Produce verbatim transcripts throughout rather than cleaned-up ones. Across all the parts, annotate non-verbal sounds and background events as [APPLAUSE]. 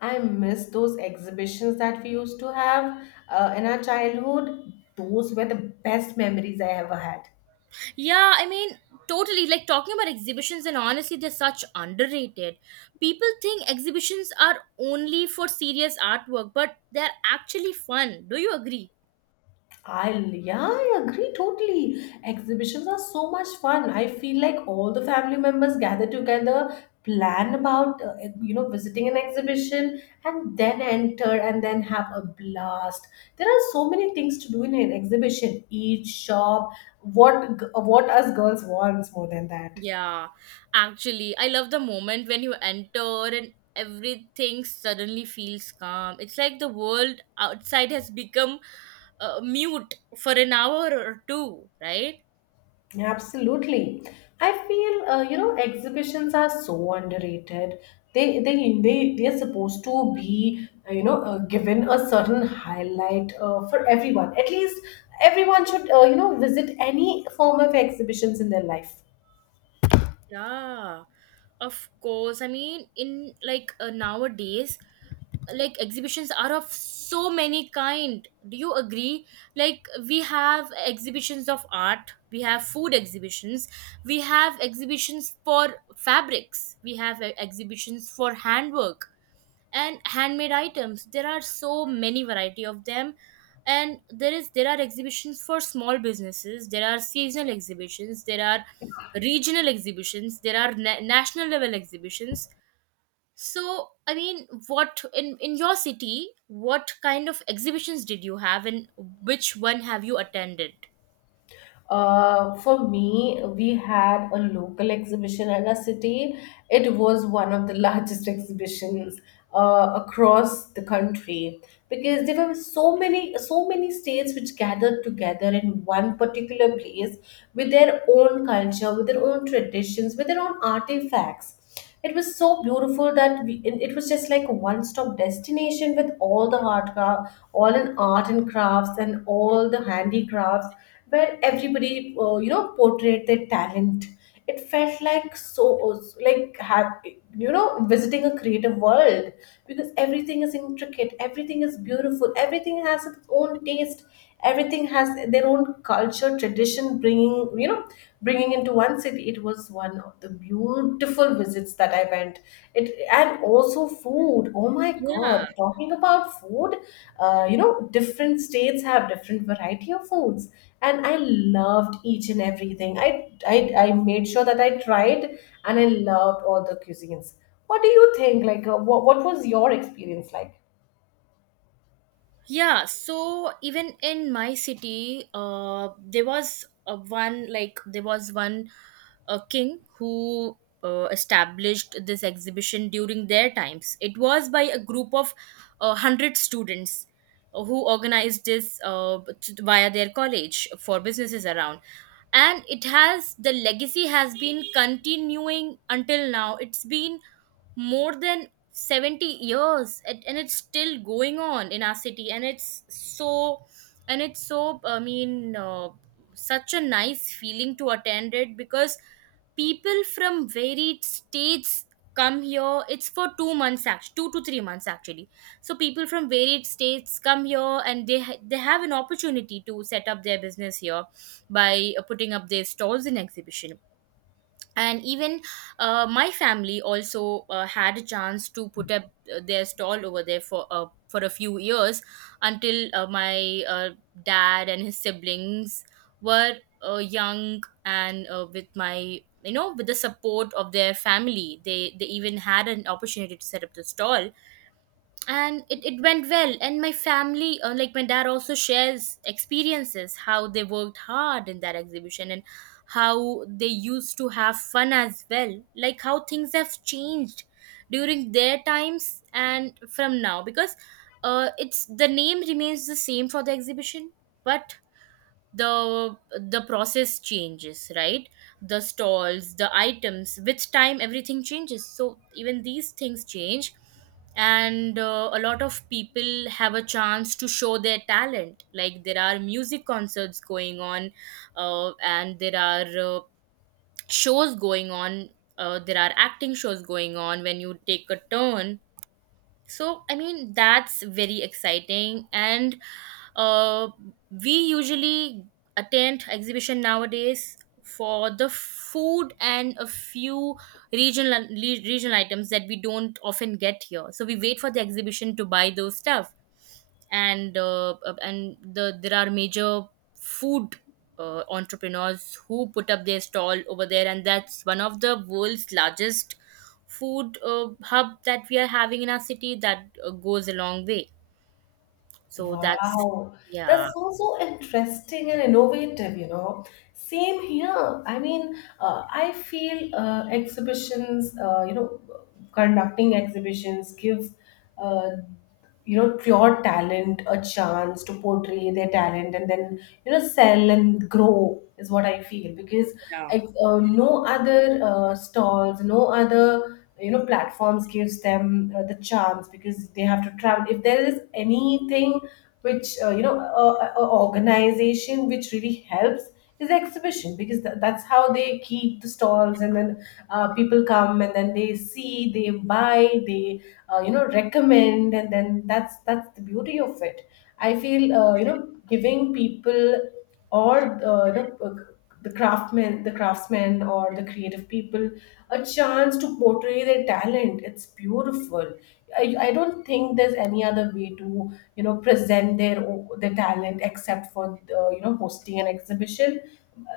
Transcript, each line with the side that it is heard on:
left: I miss those exhibitions that we used to have uh, in our childhood. Those were the best memories I ever had.
right: Yeah, I mean, totally. Like talking about exhibitions, and honestly, they're such underrated. People think exhibitions are only for serious artwork, but they're actually fun. Do you agree?
left: I yeah, I agree totally. Exhibitions are so much fun. I feel like all the family members gather together, plan about uh, you know visiting an exhibition, and then enter and then have a blast. There are so many things to do in an exhibition. Eat, shop, what g- what us girls wants more than that.
right: Yeah, actually, I love the moment when you enter and everything suddenly feels calm. It's like the world outside has become uh, mute for an hour or two, right?
left: Absolutely. I feel, uh, you know, exhibitions are so underrated. They, they, they, they're supposed to be, uh, you know, uh, given a certain highlight uh, for everyone. At least everyone should, uh, you know, visit any form of exhibitions in their life.
right: Yeah, of course. I mean, in like uh, nowadays, like exhibitions are of so many kind. Do you agree? Like we have exhibitions of art, we have food exhibitions, we have exhibitions for fabrics, we have uh, exhibitions for handwork, and handmade items. There are so many variety of them, and there is there are exhibitions for small businesses, there are seasonal exhibitions, there are regional exhibitions, there are na- national level exhibitions. So I mean, what, in in your city, what kind of exhibitions did you have, and which one have you attended?
left: Uh, for me, we had a local exhibition in our city. It was one of the [LAUGHS] largest exhibitions uh, across the country, because there were so many, so many states which gathered together in one particular place with their own culture, with their own traditions, with their own artifacts. It was so beautiful that we, it it was just like a one-stop destination with all the art, cra- all in art and crafts and all the handicrafts, where everybody, uh, you know, portrayed their talent. It felt like so, like have, you know, visiting a creative world, because everything is intricate, everything is beautiful, everything has its own taste, everything has their own culture, tradition, bringing you know bringing into one city. It was one of the beautiful visits that I went. It and also food. Oh my
right: Yeah
left: god, talking about food, uh, you know different states have different variety of foods, and I loved each and everything. i i, I made sure that I tried, and I loved all the cuisines. What do you think? Like uh, what, what was your experience like?
right: Yeah, so even in my city, uh, there was a one, like there was one uh, king who uh, established this exhibition during their times. It was by a group of uh, hundred students uh, who organized this uh, t- via their college for businesses around, and it has, the legacy has been continuing until now. It's been more than seventy years, and and it's still going on in our city, and it's so, and it's so, I mean, uh, such a nice feeling to attend it because people from varied states come here. It's for two months actually, two to three months actually. So people from varied states come here, and they ha- they have an opportunity to set up their business here by uh, putting up their stalls in exhibition. And even uh, my family also uh, had a chance to put up uh, their stall over there for uh, for a few years, until uh, my uh, dad and his siblings were uh, young, and uh, with my, you know, with the support of their family, they they even had an opportunity to set up the stall. And it, it went well, and my family, uh, like my dad, also shares experiences how they worked hard in that exhibition, and how they used to have fun as well, like how things have changed during their times and from now, because uh, it's, the name remains the same for the exhibition, but the the process changes, right? The stalls, the items, with time everything changes, so even these things change. And uh, a lot of people have a chance to show their talent, like there are music concerts going on, uh, and there are uh, shows going on, uh, there are acting shows going on when you take a turn. So I mean, that's very exciting. And uh, we usually attend exhibition nowadays for the food and a few regional le- regional items that we don't often get here, so we wait for the exhibition to buy those stuff. And uh, uh, and the, there are major food uh, entrepreneurs who put up their stall over there, and that's one of the world's largest food uh, hub that we are having in our city, that uh, goes a long way. So that's,
left: Wow,
right: yeah.
left: that's so so interesting and innovative, you know. Same here. I mean, uh, I feel uh, exhibitions, uh, you know, conducting exhibitions gives, uh, you know, pure talent a chance to portray their talent, and then, you know, sell and grow is what I feel, because
right: Yeah.
left: ex- uh, no other uh, stalls, no other, you know, platforms gives them uh, the chance, because they have to travel if there is anything which, uh, you know a, a a organization which really helps is the exhibition, because tha- that's how they keep the stalls, and then uh, people come and then they see, they buy, they uh, you know recommend, and then that's that's the beauty of it. I feel, uh, you know giving people, or uh, you know uh, the craftsmen, the craftsmen or the creative people, a chance to portray their talent, it's beautiful. I, I don't think there's any other way to, you know, present their o- their talent, except for, the, you know, hosting an exhibition.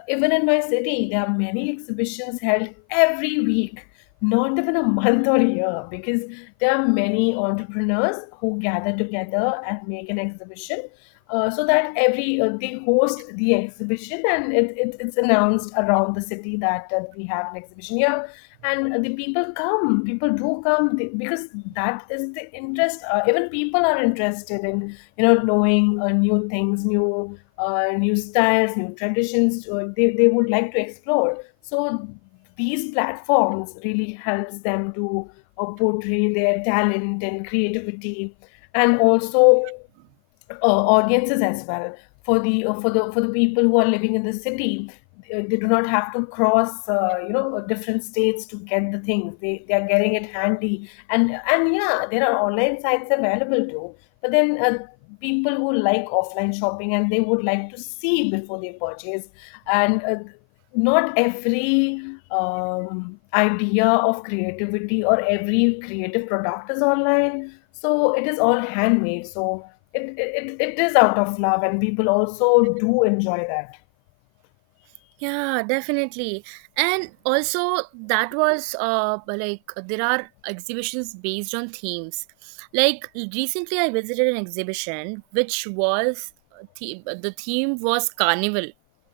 left: Even in my city there are many exhibitions held every week, not even a month or year, because there are many entrepreneurs who gather together and make an exhibition. Uh, so that every, uh, they host the exhibition, and it, it, it's announced around the city that, uh, we have an exhibition here, and the people come, people do come, they, because that is the interest. Uh, even people are interested in, you know, knowing uh, new things, new uh, new styles, new traditions. Uh, they, they would like to explore, so these platforms really helps them to uh, portray their talent and creativity, and also uh, audiences as well, for the uh, for the for the people who are living in the city. Uh, they do not have to cross, uh, you know uh, different states to get the things. They they are getting it handy, and and yeah, there are online sites available too, but then uh, people who like offline shopping, and they would like to see before they purchase, and uh, not every um, idea of creativity or every creative product is online, so it is all handmade, so it, it, it it is out of love, and people also do enjoy that.
right: Yeah, definitely. And also, that was uh, like, there are exhibitions based on themes. Like recently, I visited an exhibition which was uh, the, the theme was carnival,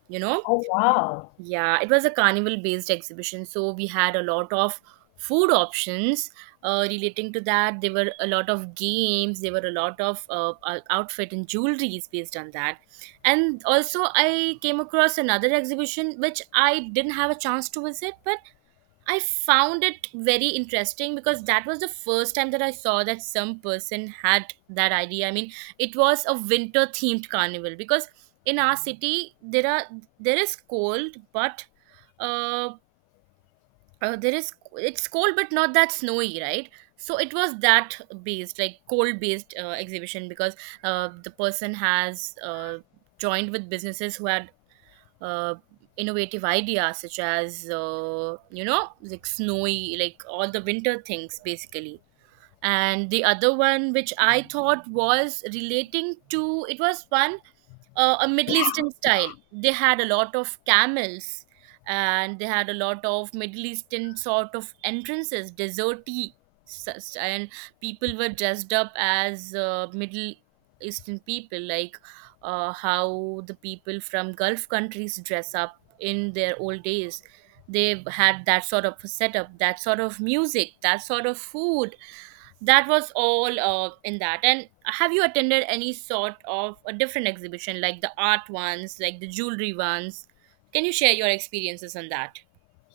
right: you know?
left: Oh wow.
right: Yeah, it was a carnival based exhibition, so we had a lot of food options uh, relating to that. There were a lot of games, there were a lot of uh, ou- outfit and jewelries based on that. And also, I came across another exhibition which I didn't have a chance to visit, but I found it very interesting because that was the first time that I saw that some person had that idea. I mean, it was a winter themed carnival because in our city there are, there is cold, but uh, uh there is, it's cold but not that snowy, right? So it was that based, like cold based uh, exhibition because uh, the person has uh, joined with businesses who are uh, innovative ideas, such as uh, you know, like snowy, like all the winter things basically. And the other one which I thought was relating to it was one uh, a Middle Eastern style. They had a lot of camels, and they had a lot of Middle Eastern sort of entrances, deserty, sus- and people were dressed up as uh, Middle Eastern people, like uh, how the people from Gulf countries dress up in their old days. They had that sort of a setup, that sort of music, that sort of food, that was all uh, in that. And have you attended any sort of a different exhibition, like the art ones, like the jewelry ones? Can you share your experiences on that?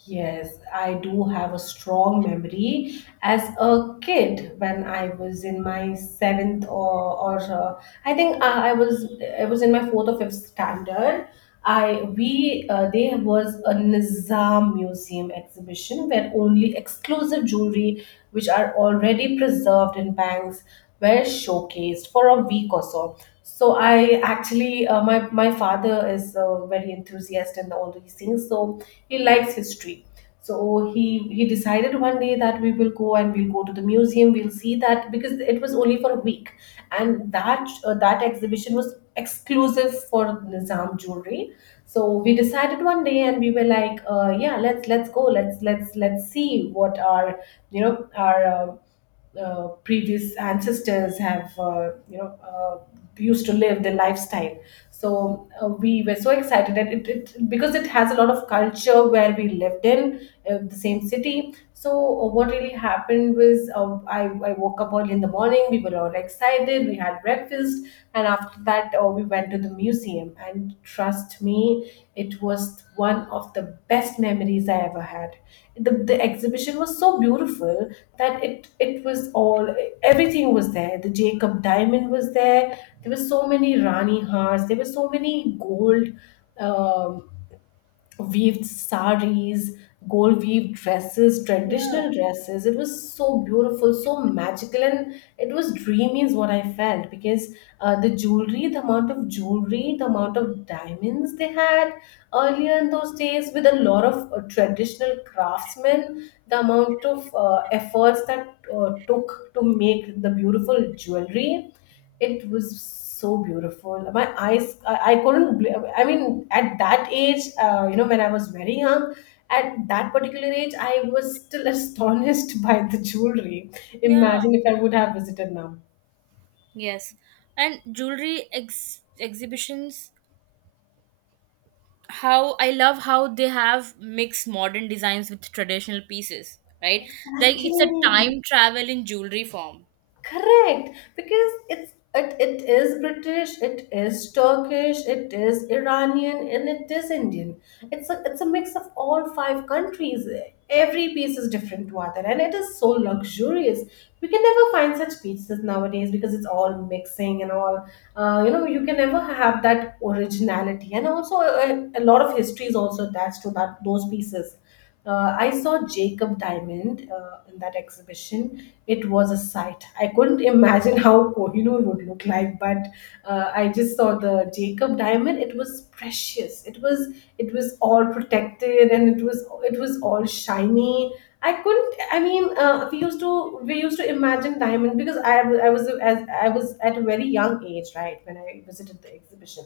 left: Yes, I do have a strong memory as a kid when I was in my seventh, or, or, uh, I think I, I was, I was in my fourth or fifth standard. I we uh, There was a Nizam Museum exhibition where only exclusive jewelry which are already preserved in banks were showcased for a week or so. So I actually, uh, my my father is, uh, very enthusiastic in all these things. So he likes history. So he he decided one day that we will go, and we'll go to the museum. We'll see that because it was only for a week, and that uh, that exhibition was exclusive for Nizam jewelry. So we decided one day, and we were like, uh, yeah, let's let's go, let's let's let's see what our, you know, our, uh, uh, previous ancestors have, uh, you know uh, used to live their lifestyle. So uh, we were so excited, and it, it, because it has a lot of culture where we lived in, uh, the same city. So uh, what really happened was, uh, I, I woke up early in the morning, we were all excited, we had breakfast, and after that uh, we went to the museum, and trust me, it was one of the best memories I ever had. The, the exhibition was so beautiful that it it was all, everything was there. The Jacob diamond was there. There were so many Rani hearts. There were so many gold um, weaved saris, gold weaved dresses,
right: Yeah,
left: traditional dresses. It was so beautiful, so magical, and it was dreamy, is what I felt. Because uh, the jewelry, the amount of jewelry, the amount of diamonds they had earlier in those days, with a lot of uh, traditional craftsmen, the amount of uh, efforts that uh, took to make the beautiful jewelry, it was so beautiful. My eyes, I, I couldn't, bl- I mean, at that age, uh, you know, when I was very young, at that particular age, I was still astonished [LAUGHS] by the jewelry.
right: yeah.
left: Imagine if I would have visited now.
right: Yes. And jewelry ex- exhibitions, how I love how they have mixed modern designs with traditional pieces, right? Like,
left: Exactly.
right: it's a time travel in jewelry form.
left: Correct, because it's it, it is British, it is Turkish, it is Iranian, and it is Indian. It's a it's a mix of all five countries. Every piece is different to other, and it is so luxurious. We can never find such pizzas nowadays because it's all mixing and all. Uh, you know, you can never have that originality, and also a, a lot of history is also attached to that, those pieces. Uh, I saw Jacob Diamond uh, in that exhibition. It was a sight. I couldn't [LAUGHS] imagine how Kohinoor would look like, but uh, I just saw the Jacob Diamond. It was precious. It was it was all protected, and it was it was all shiny. I couldn't. I mean, uh, we used to we used to imagine diamond, because I, w- I was, as I was at a very young age, right, when I visited the exhibition.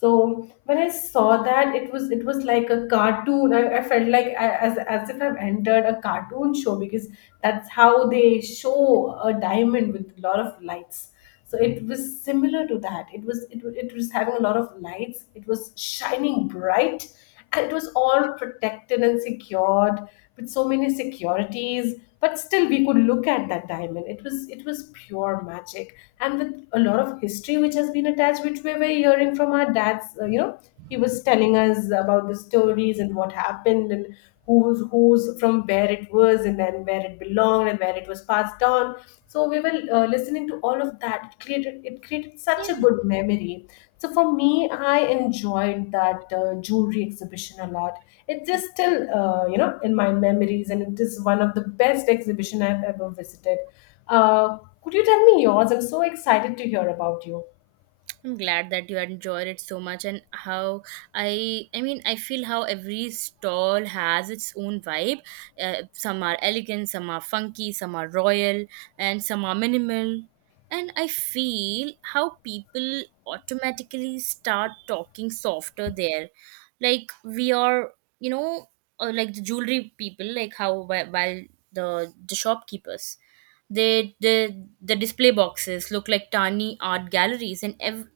left: So when I saw that, it was it was like a cartoon. I, I felt like I, as as if I've entered a cartoon show, because that's how they show a diamond with a lot of lights. So it was similar to that. It was it, wa- it was having a lot of lights. It was shining bright, and it was all protected and secured with so many securities, but still we could look at that diamond. It was it was pure magic, and with a lot of history which has been attached, which we were hearing from our dads. Uh, you know he was telling us about the stories and what happened, and who's who's from where it was, and then where it belonged, and where it was passed on. So we were uh, listening to all of that. It created it created such a
right: Yeah.
left: good memory. So for me, I enjoyed that uh, jewelry exhibition a lot. It is still, uh, you know, in my memories, and it is one of the best exhibition I've ever visited. Uh, could you tell me yours? I'm so excited to hear about you.
right: I'm glad that you enjoyed it so much. And how, I I mean, I feel how every stall has its own vibe. Uh, some are elegant, some are funky, some are royal, and some are minimal. And I feel how people automatically start talking softer there. Like we are, you know, uh, like the jewelry people, like how wh- while the the shopkeepers, they, the the display boxes look like tiny art galleries. And ev-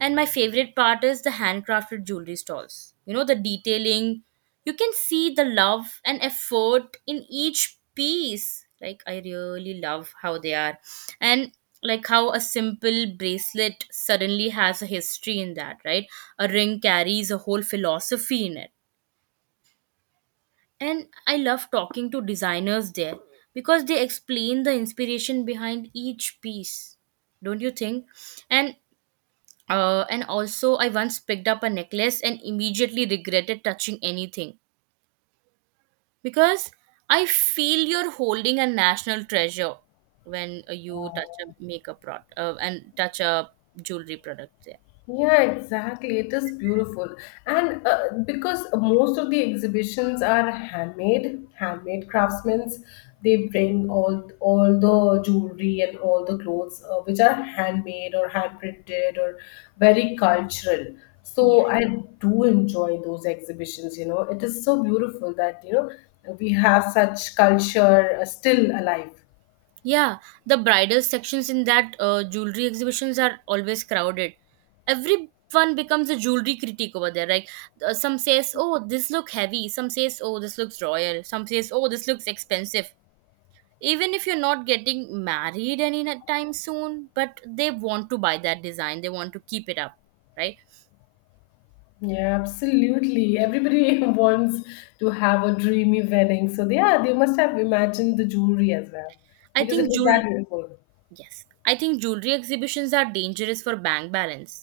right: and my favorite part is the handcrafted jewelry stalls. You know, the detailing. You can see the love and effort in each piece. Like, I really love how they are. And like how a simple bracelet suddenly has a history in that, right? A ring carries a whole philosophy in it. And I love talking to designers there because they explain the inspiration behind each piece. Don't you think? And uh, and also, I once picked up a necklace and immediately regretted touching anything because I feel you're holding a national treasure when uh, you touch a makeup product uh, and touch a jewelry product there.
left: Yeah, exactly. It is beautiful. And uh, because most of the exhibitions are handmade, handmade craftsmen, they bring all all the jewelry and all the clothes uh, which are handmade or hand printed or very cultural.
right: Yeah.
left: So I do enjoy those exhibitions, you know. It is so beautiful that, you know, we have such culture uh, still alive.
right: Yeah, the bridal sections in that uh, jewelry exhibitions are always crowded. Everyone becomes a jewelry critic over there. Like uh, some says, "Oh, this look heavy." Some says, "Oh, this looks royal." Some says, "Oh, this looks expensive." Even if you're not getting married anytime soon, but they want to buy that design, they want to keep it up, right?
left: Yeah, absolutely. Everybody [LAUGHS] wants to have a dreamy wedding. So yeah, they must have imagined the jewelry as well,
right: I
left: because
right: think
left: it was
right: jewel
left: that beautiful.
right: Yes, I think jewelry exhibitions are dangerous for bank balance.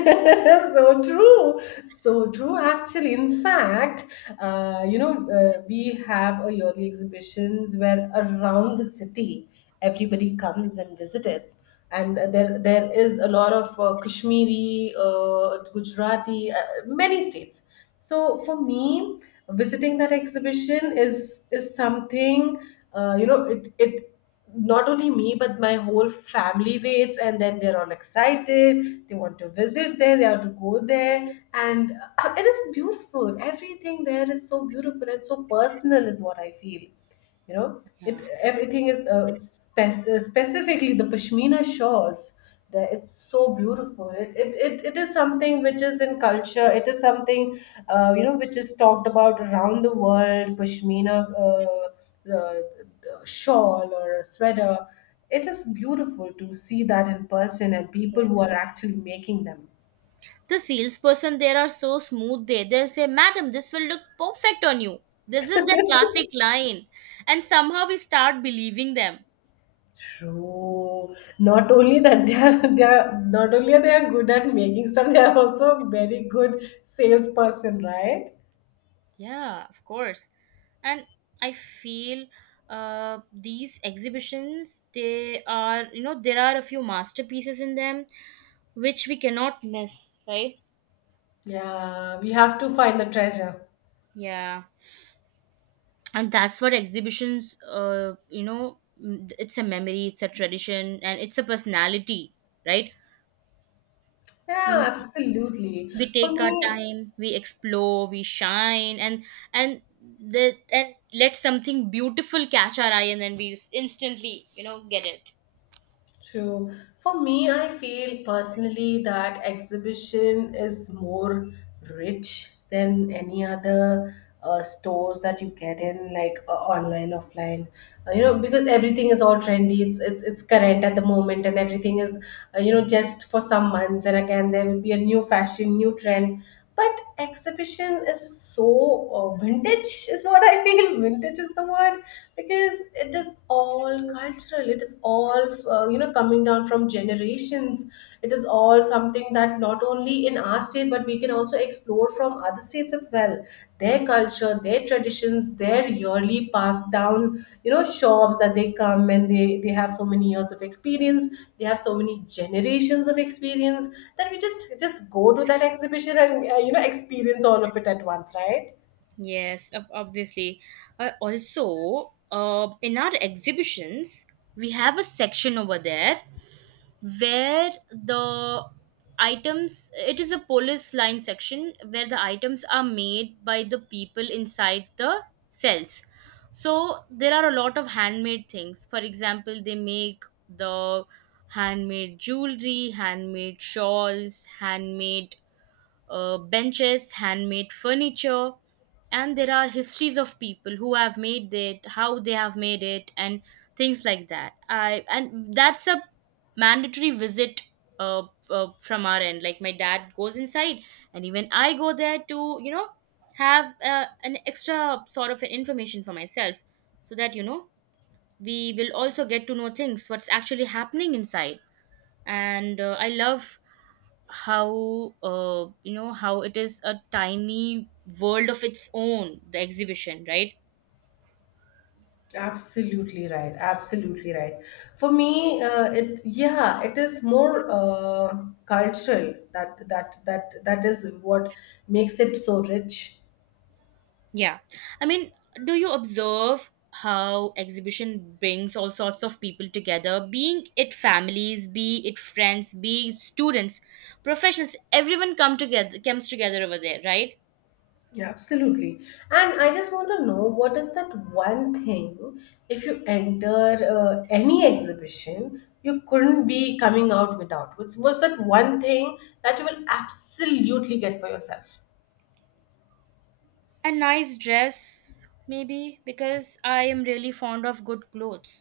left: [LAUGHS] So true, so true actually in fact, uh, you know uh, we have a yearly exhibitions where around the city everybody comes and visits. And there there is a lot of uh, kashmiri, uh, gujarati, uh, many states. So for me, visiting that exhibition is is something. Uh, you know it it Not only me, but my whole family waits, and then they're all excited, they want to visit there, they have to go there. And [CLEARS THROAT] uh, it is beautiful. Everything there is so beautiful and so personal, is what I feel. You know it,
right: Yeah.
left: everything is uh, spe- uh, specifically the pashmina shawls, that it's so beautiful. It, it it it is something which is in culture. It is something uh, you know, which is talked about around the world, pashmina. uh, the, the shawl or a sweater, it is beautiful to see that in person and people who are actually making them.
right: The salesperson there are so smooth, they they'll say, "Madam, this will look perfect on you." This is the classic line, and somehow we start believing them.
left: True. Not only that they are [LAUGHS] they are not only are they are good at making stuff, they are also very good salesperson, right?
right: Yeah, of course. And I feel uh, these exhibitions, they are, you know, there are a few masterpieces in them which we cannot miss, right?
left: Yeah, we have to find the treasure.
right: Yeah. And that's what exhibitions, uh, you know, m- it's a memory, it's a tradition, and it's a personality, right?
left: Yeah,
right: We,
left: absolutely.
right: we
left: For
right: take our
left: me,
right: time, we explore, we shine, and and the, and let something beautiful catch our eye, and then we instantly, you know, get it.
left: true. For me, I feel personally that exhibition is more rich than any other uh, stores that you get in, like uh, online, offline. Uh, you know, because everything is all trendy. It's it's it's current at the moment, and everything is uh, you know, just for some months, and again there will be a new fashion, new trend. But exhibition is so uh, vintage, is what I feel. [LAUGHS] Vintage is the word, because it is all cultural, it is all uh, you know, coming down from generations. It is all something that not only in our state, but we can also explore from other states as well, their culture, their traditions, their yearly passed down, you know, shops that they come, and they they have so many years of experience, they have so many generations of experience, that we just just go to that exhibition and uh, you know, experience all of it at once, right?
right: Yes, ob- obviously. Uh, also, uh, in our exhibitions, we have a section over there where the items, it is a police line section where the items are made by the people inside the cells. So, there are a lot of handmade things. For example, they make the handmade jewelry, handmade shawls, handmade uh, benches, handmade furniture, and there are histories of people who have made it, how they have made it, and things like that. I, and that's a mandatory visit uh, uh, from our end. Like my dad goes inside, and even I go there to, you know, have uh, an extra sort of information for myself, so that, you know, we will also get to know things, what's actually happening inside. And uh, I love how, uh, you know, how it is a tiny world of its own, the exhibition, right?
left: Absolutely right. Absolutely right. For me, uh, it yeah, it is more uh, cultural, that that that that is what makes it so rich.
right: Yeah, I mean, do you observe how exhibition brings all sorts of people together, being it families, be it friends, be it students, professionals? Everyone come together, comes together over there, right?
left: Yeah, absolutely. And I just want to know, what is that one thing, if you enter uh, any exhibition, you couldn't be coming out without. What's what's that one thing that you will absolutely get for yourself?
right: A nice dress maybe, because I am really fond of good clothes,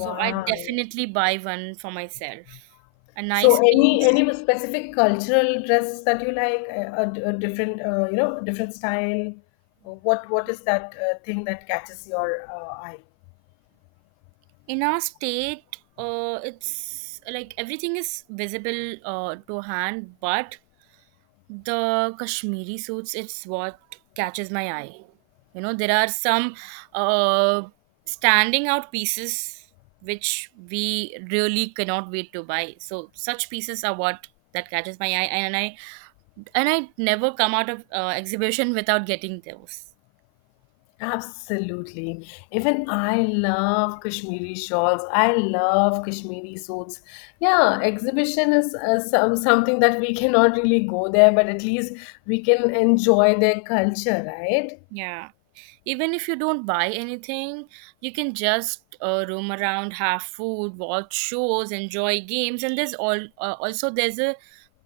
right: so I definitely buy one for myself. A
left: So
right: nice
left: any
right: piece.
left: any specific cultural dress that you like, a, a, a different uh, you know, different style? What what is that uh, thing that catches your uh, eye?
right: In our state, uh, it's like everything is visible uh, to hand, but the Kashmiri suits, it's what catches my eye. You know, there are some uh, standing out pieces which we really cannot wait to buy. So such pieces are what, that catches my eye, and i and i never come out of uh, exhibition without getting those.
left: Absolutely. Even I love Kashmiri shawls. I love Kashmiri suits. Yeah, exhibition is uh, some, something that we cannot really go there, but at least we can enjoy their culture, right?
right: Yeah. Even if you don't buy anything, you can just uh, roam around, have food, watch shows, enjoy games, and there's all, uh, also there's a,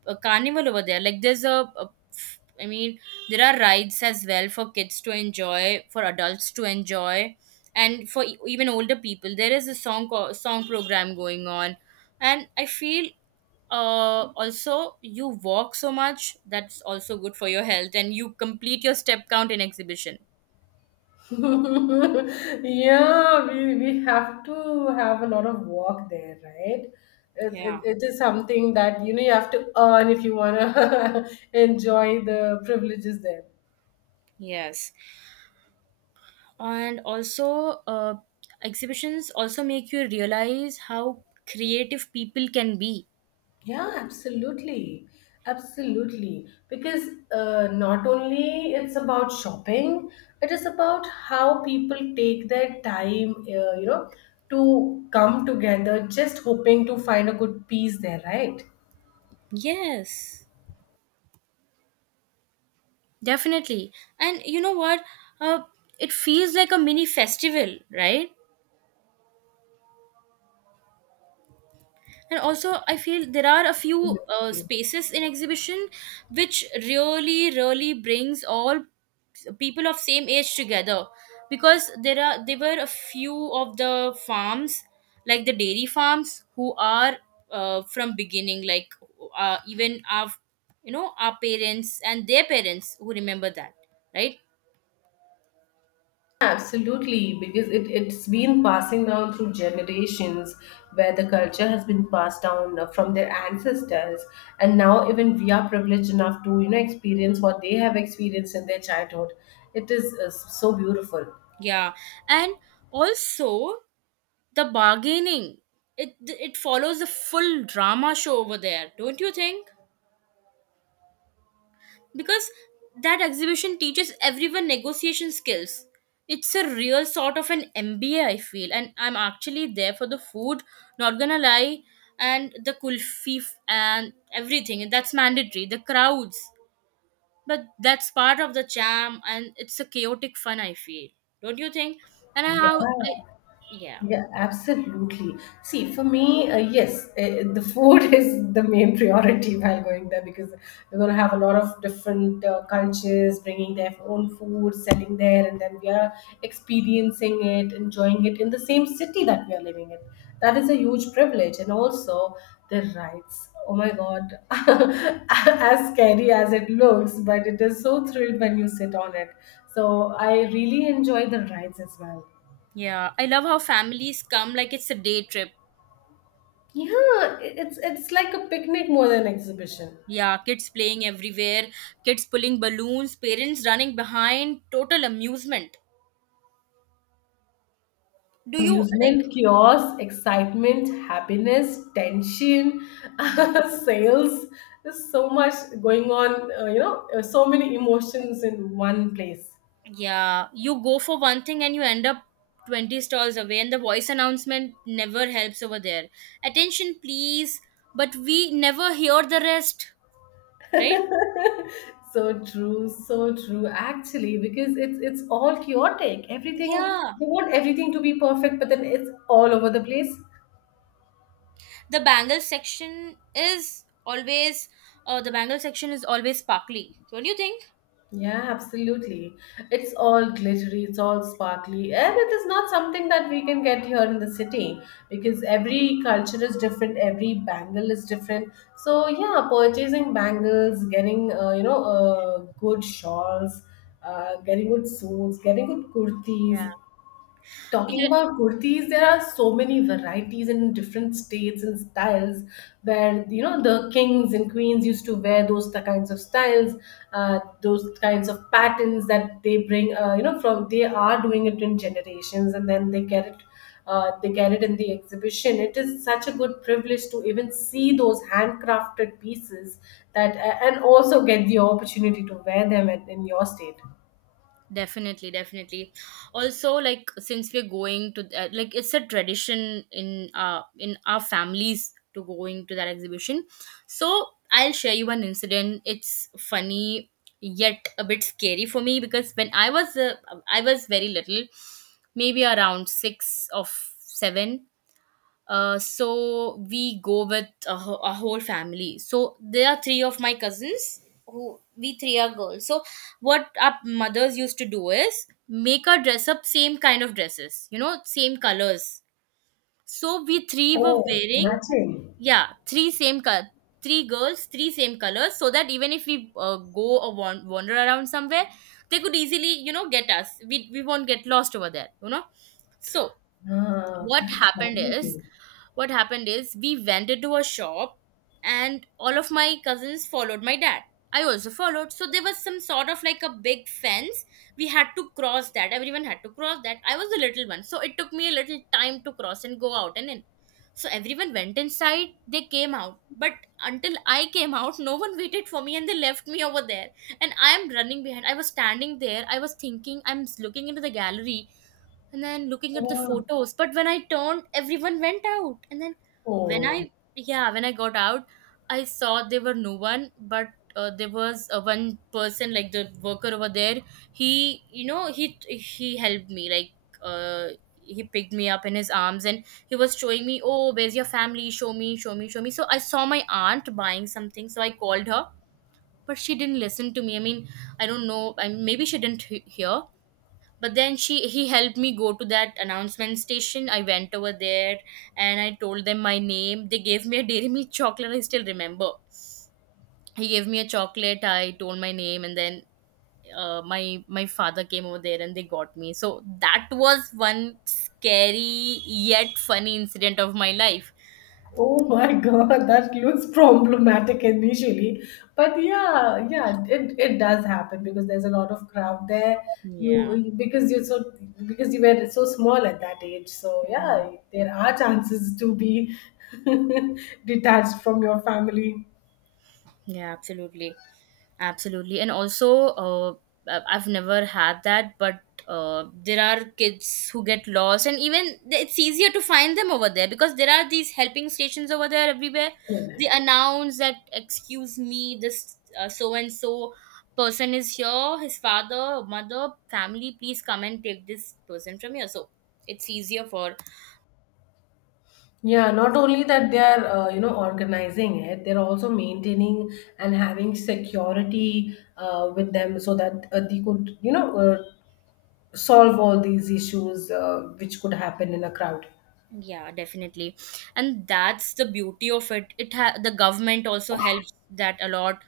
right: a carnival over there. Like there's a, a f- I mean, there are rides as well for kids to enjoy, for adults to enjoy, and for e- even older people. There is a song co- song program going on, and I feel uh also you walk so much that's also good for your health, and you complete your step count in exhibition.
left: [LAUGHS] Yeah, we, we have to have a lot of work there, right? It, it,
right: Yeah,
left: it is something that, you know, you have to earn if you want to [LAUGHS] enjoy the privileges there.
right: yes. And also, uh, exhibitions also make you realize how creative people can be.
left: Yeah, absolutely. Absolutely. Because uh, not only it's about shopping, it is about how people take their time, uh, you know, to come together just hoping to find a good piece there, right?
right: Yes, definitely. And you know what? Uh, it feels like a mini festival, right? And also I feel there are a few uh, spaces in exhibition which really, really brings all people of same age together, because there are there were a few of the farms, like the dairy farms, who are uh, from beginning, like uh, even our, you know, our parents and their parents who remember that, right?
left: Absolutely, because it, it's been passing down through generations, where the culture has been passed down from their ancestors. And now, even we are privileged enough to, you know, experience what they have experienced in their childhood. It is uh, so beautiful.
right: Yeah. And also the bargaining, it it follows a full drama show over there, don't you think? Because that exhibition teaches everyone negotiation skills. It's a real sort of an MBA, I feel, and I'm actually there for the food, not gonna lie. And the kulfi f- and everything that's mandatory, the crowds, but that's part of the jam, and it's a chaotic fun, I feel. Don't you think? And I- how
left: Yeah,
right: I yeah
left: yeah, absolutely. See, for me, uh, yes, uh, the food [LAUGHS] is the main priority while going there, because we're going to have a lot of different uh, cultures bringing their own food, selling there, and then we are experiencing it, enjoying it in the same city that we are living in. That is a huge privilege. And also the rides. Oh my God. [LAUGHS] As scary as it looks, but it is so thrilled when you sit on it. So I really enjoy the rides as well.
right: Yeah, I love how families come, like it's a day trip.
left: Yeah, it's it's like a picnic more than exhibition.
right: Yeah, kids playing everywhere, kids pulling balloons, parents running behind, total amusement. Do you like,
left: Amusement, chaos, excitement, happiness, tension, [LAUGHS]
right: mhm.
left: sales. There's so much going on. Uh, you know, uh, so many emotions in one place.
right: Yeah, you go for one thing and you end up twenty stalls away, and the voice announcement never helps over there. Attention, please, but we never hear the rest, right?
left: [LAUGHS] So true, so true. Actually, because it's it's all chaotic. Everything,
right: Yeah,
left: they want everything to be perfect, but then it's all over the place.
right: the bangle section is always, uh, the bangle section is always sparkly. Don't you think?
left: Yeah, absolutely. It's all glittery, it's all sparkly, and it is not something that we can get here in the city, because every culture is different, every bangle is different. So yeah, purchasing bangles, getting uh, you know uh, good shawls, uh, getting good suits, getting good
right: Yeah.
left: kurtis. Talking
right: Yeah,
left: about kurtis, there are so many varieties in different states and styles. Where you know the kings and queens used to wear those, the kinds of styles, uh, those kinds of patterns that they bring. Uh, you know, from they are doing it in generations, and then they get it. Uh, they get it in the exhibition. It is such a good privilege to even see those handcrafted pieces that, and also get the opportunity to wear them in in your state.
right: definitely, definitely. Also, like, since we're going to that, like, it's a tradition in uh in our families to going to that exhibition. So I'll share you an incident. It's funny yet a bit scary for me, because when I was uh, I was very little, maybe around six or seven. Uh, so we go with a, wh- a whole family. So there are three of my cousins, who, we three are girls. So what our mothers used to do is make our dress up same kind of dresses, you know, same colors. So we three were
left: Oh,
right: wearing,
left: matching.
right: yeah, three same color, three girls, three same colors, so that even if we uh, go or wan- wander around somewhere, they could easily, you know, get us. We, we won't get lost over there, you know. So
left: Ah,
right: what
left: that's
right: happened is
left: lovely.
right: what happened is we went into a shop, and all of my cousins followed my dad. I also followed. So there was some sort of like a big fence. We had to cross that. Everyone had to cross that. I was the little one, so it took me a little time to cross and go out and in. So everyone went inside, they came out, but until I came out, no one waited for me, and they left me over there. And I am running behind. I was standing there, I was thinking, I'm looking into the gallery and then looking at the
left: Wow.
right: photos, but when I turned, everyone went out. And then when
left: Oh,
right: I yeah, when I got out, I saw there were no one, but uh, there was uh, one person, like the worker over there. He, you know, he he helped me, like, uh, he picked me up in his arms, and he was showing me, oh, where's your family, show me, show me, show me. So I saw my aunt buying something, so I called her, but she didn't listen to me. I mean, I don't know, I maybe she didn't he- hear. But then she he helped me go to that announcement station. I went over there, and I told them my name. They gave me a dairy milk chocolate, I still remember. He gave me a chocolate, I told my name, and then uh, my my father came over there, and they got me. So that was one scary yet funny incident of my life.
left: oh my [LAUGHS] God, that looks problematic initially. But yeah, yeah, it, it does happen because there's a lot of crowd there.
right: Yeah.
left: You because you're so Because you were so small at that age. So yeah, there are chances to be [LAUGHS] detached from your family.
right: Yeah, absolutely. Absolutely. And also, uh, I- I've never had that, but uh, there are kids who get lost, and even th- it's easier to find them over there because there are these helping stations over there everywhere.
left: Yeah.
right: They announce that, excuse me, this uh, so and so person is here, his father, mother, family, please come and take this person from here. So it's easier for,
left: Yeah, not only that they are, uh, you know, organizing it, they're also maintaining and having security uh, with them, so that uh, they could, you know, uh, solve all these issues uh, which could happen in a crowd.
right: yeah, definitely. And that's the beauty of it. It ha- the government also helps that a lot.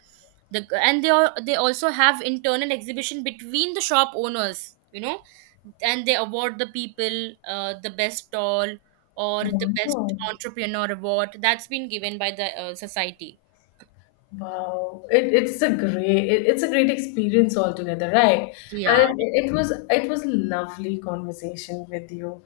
right: The and they are they also have internal exhibition between the shop owners, you know, and they award the people uh, the best stall or the best
left: Wow.
right: entrepreneur award, that's been given by the uh, society.
left: Wow, it, it's a great, it, it's a great experience altogether, right?
right: Yeah,
left: And
right: de-
left: it, was it was a lovely conversation with you.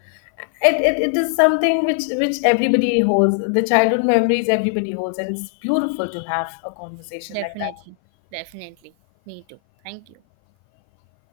left: It, it it is something which which everybody holds. The childhood memories everybody holds, and it's beautiful to have a conversation like that.
right: Definitely. Definitely. Me too. Thank you.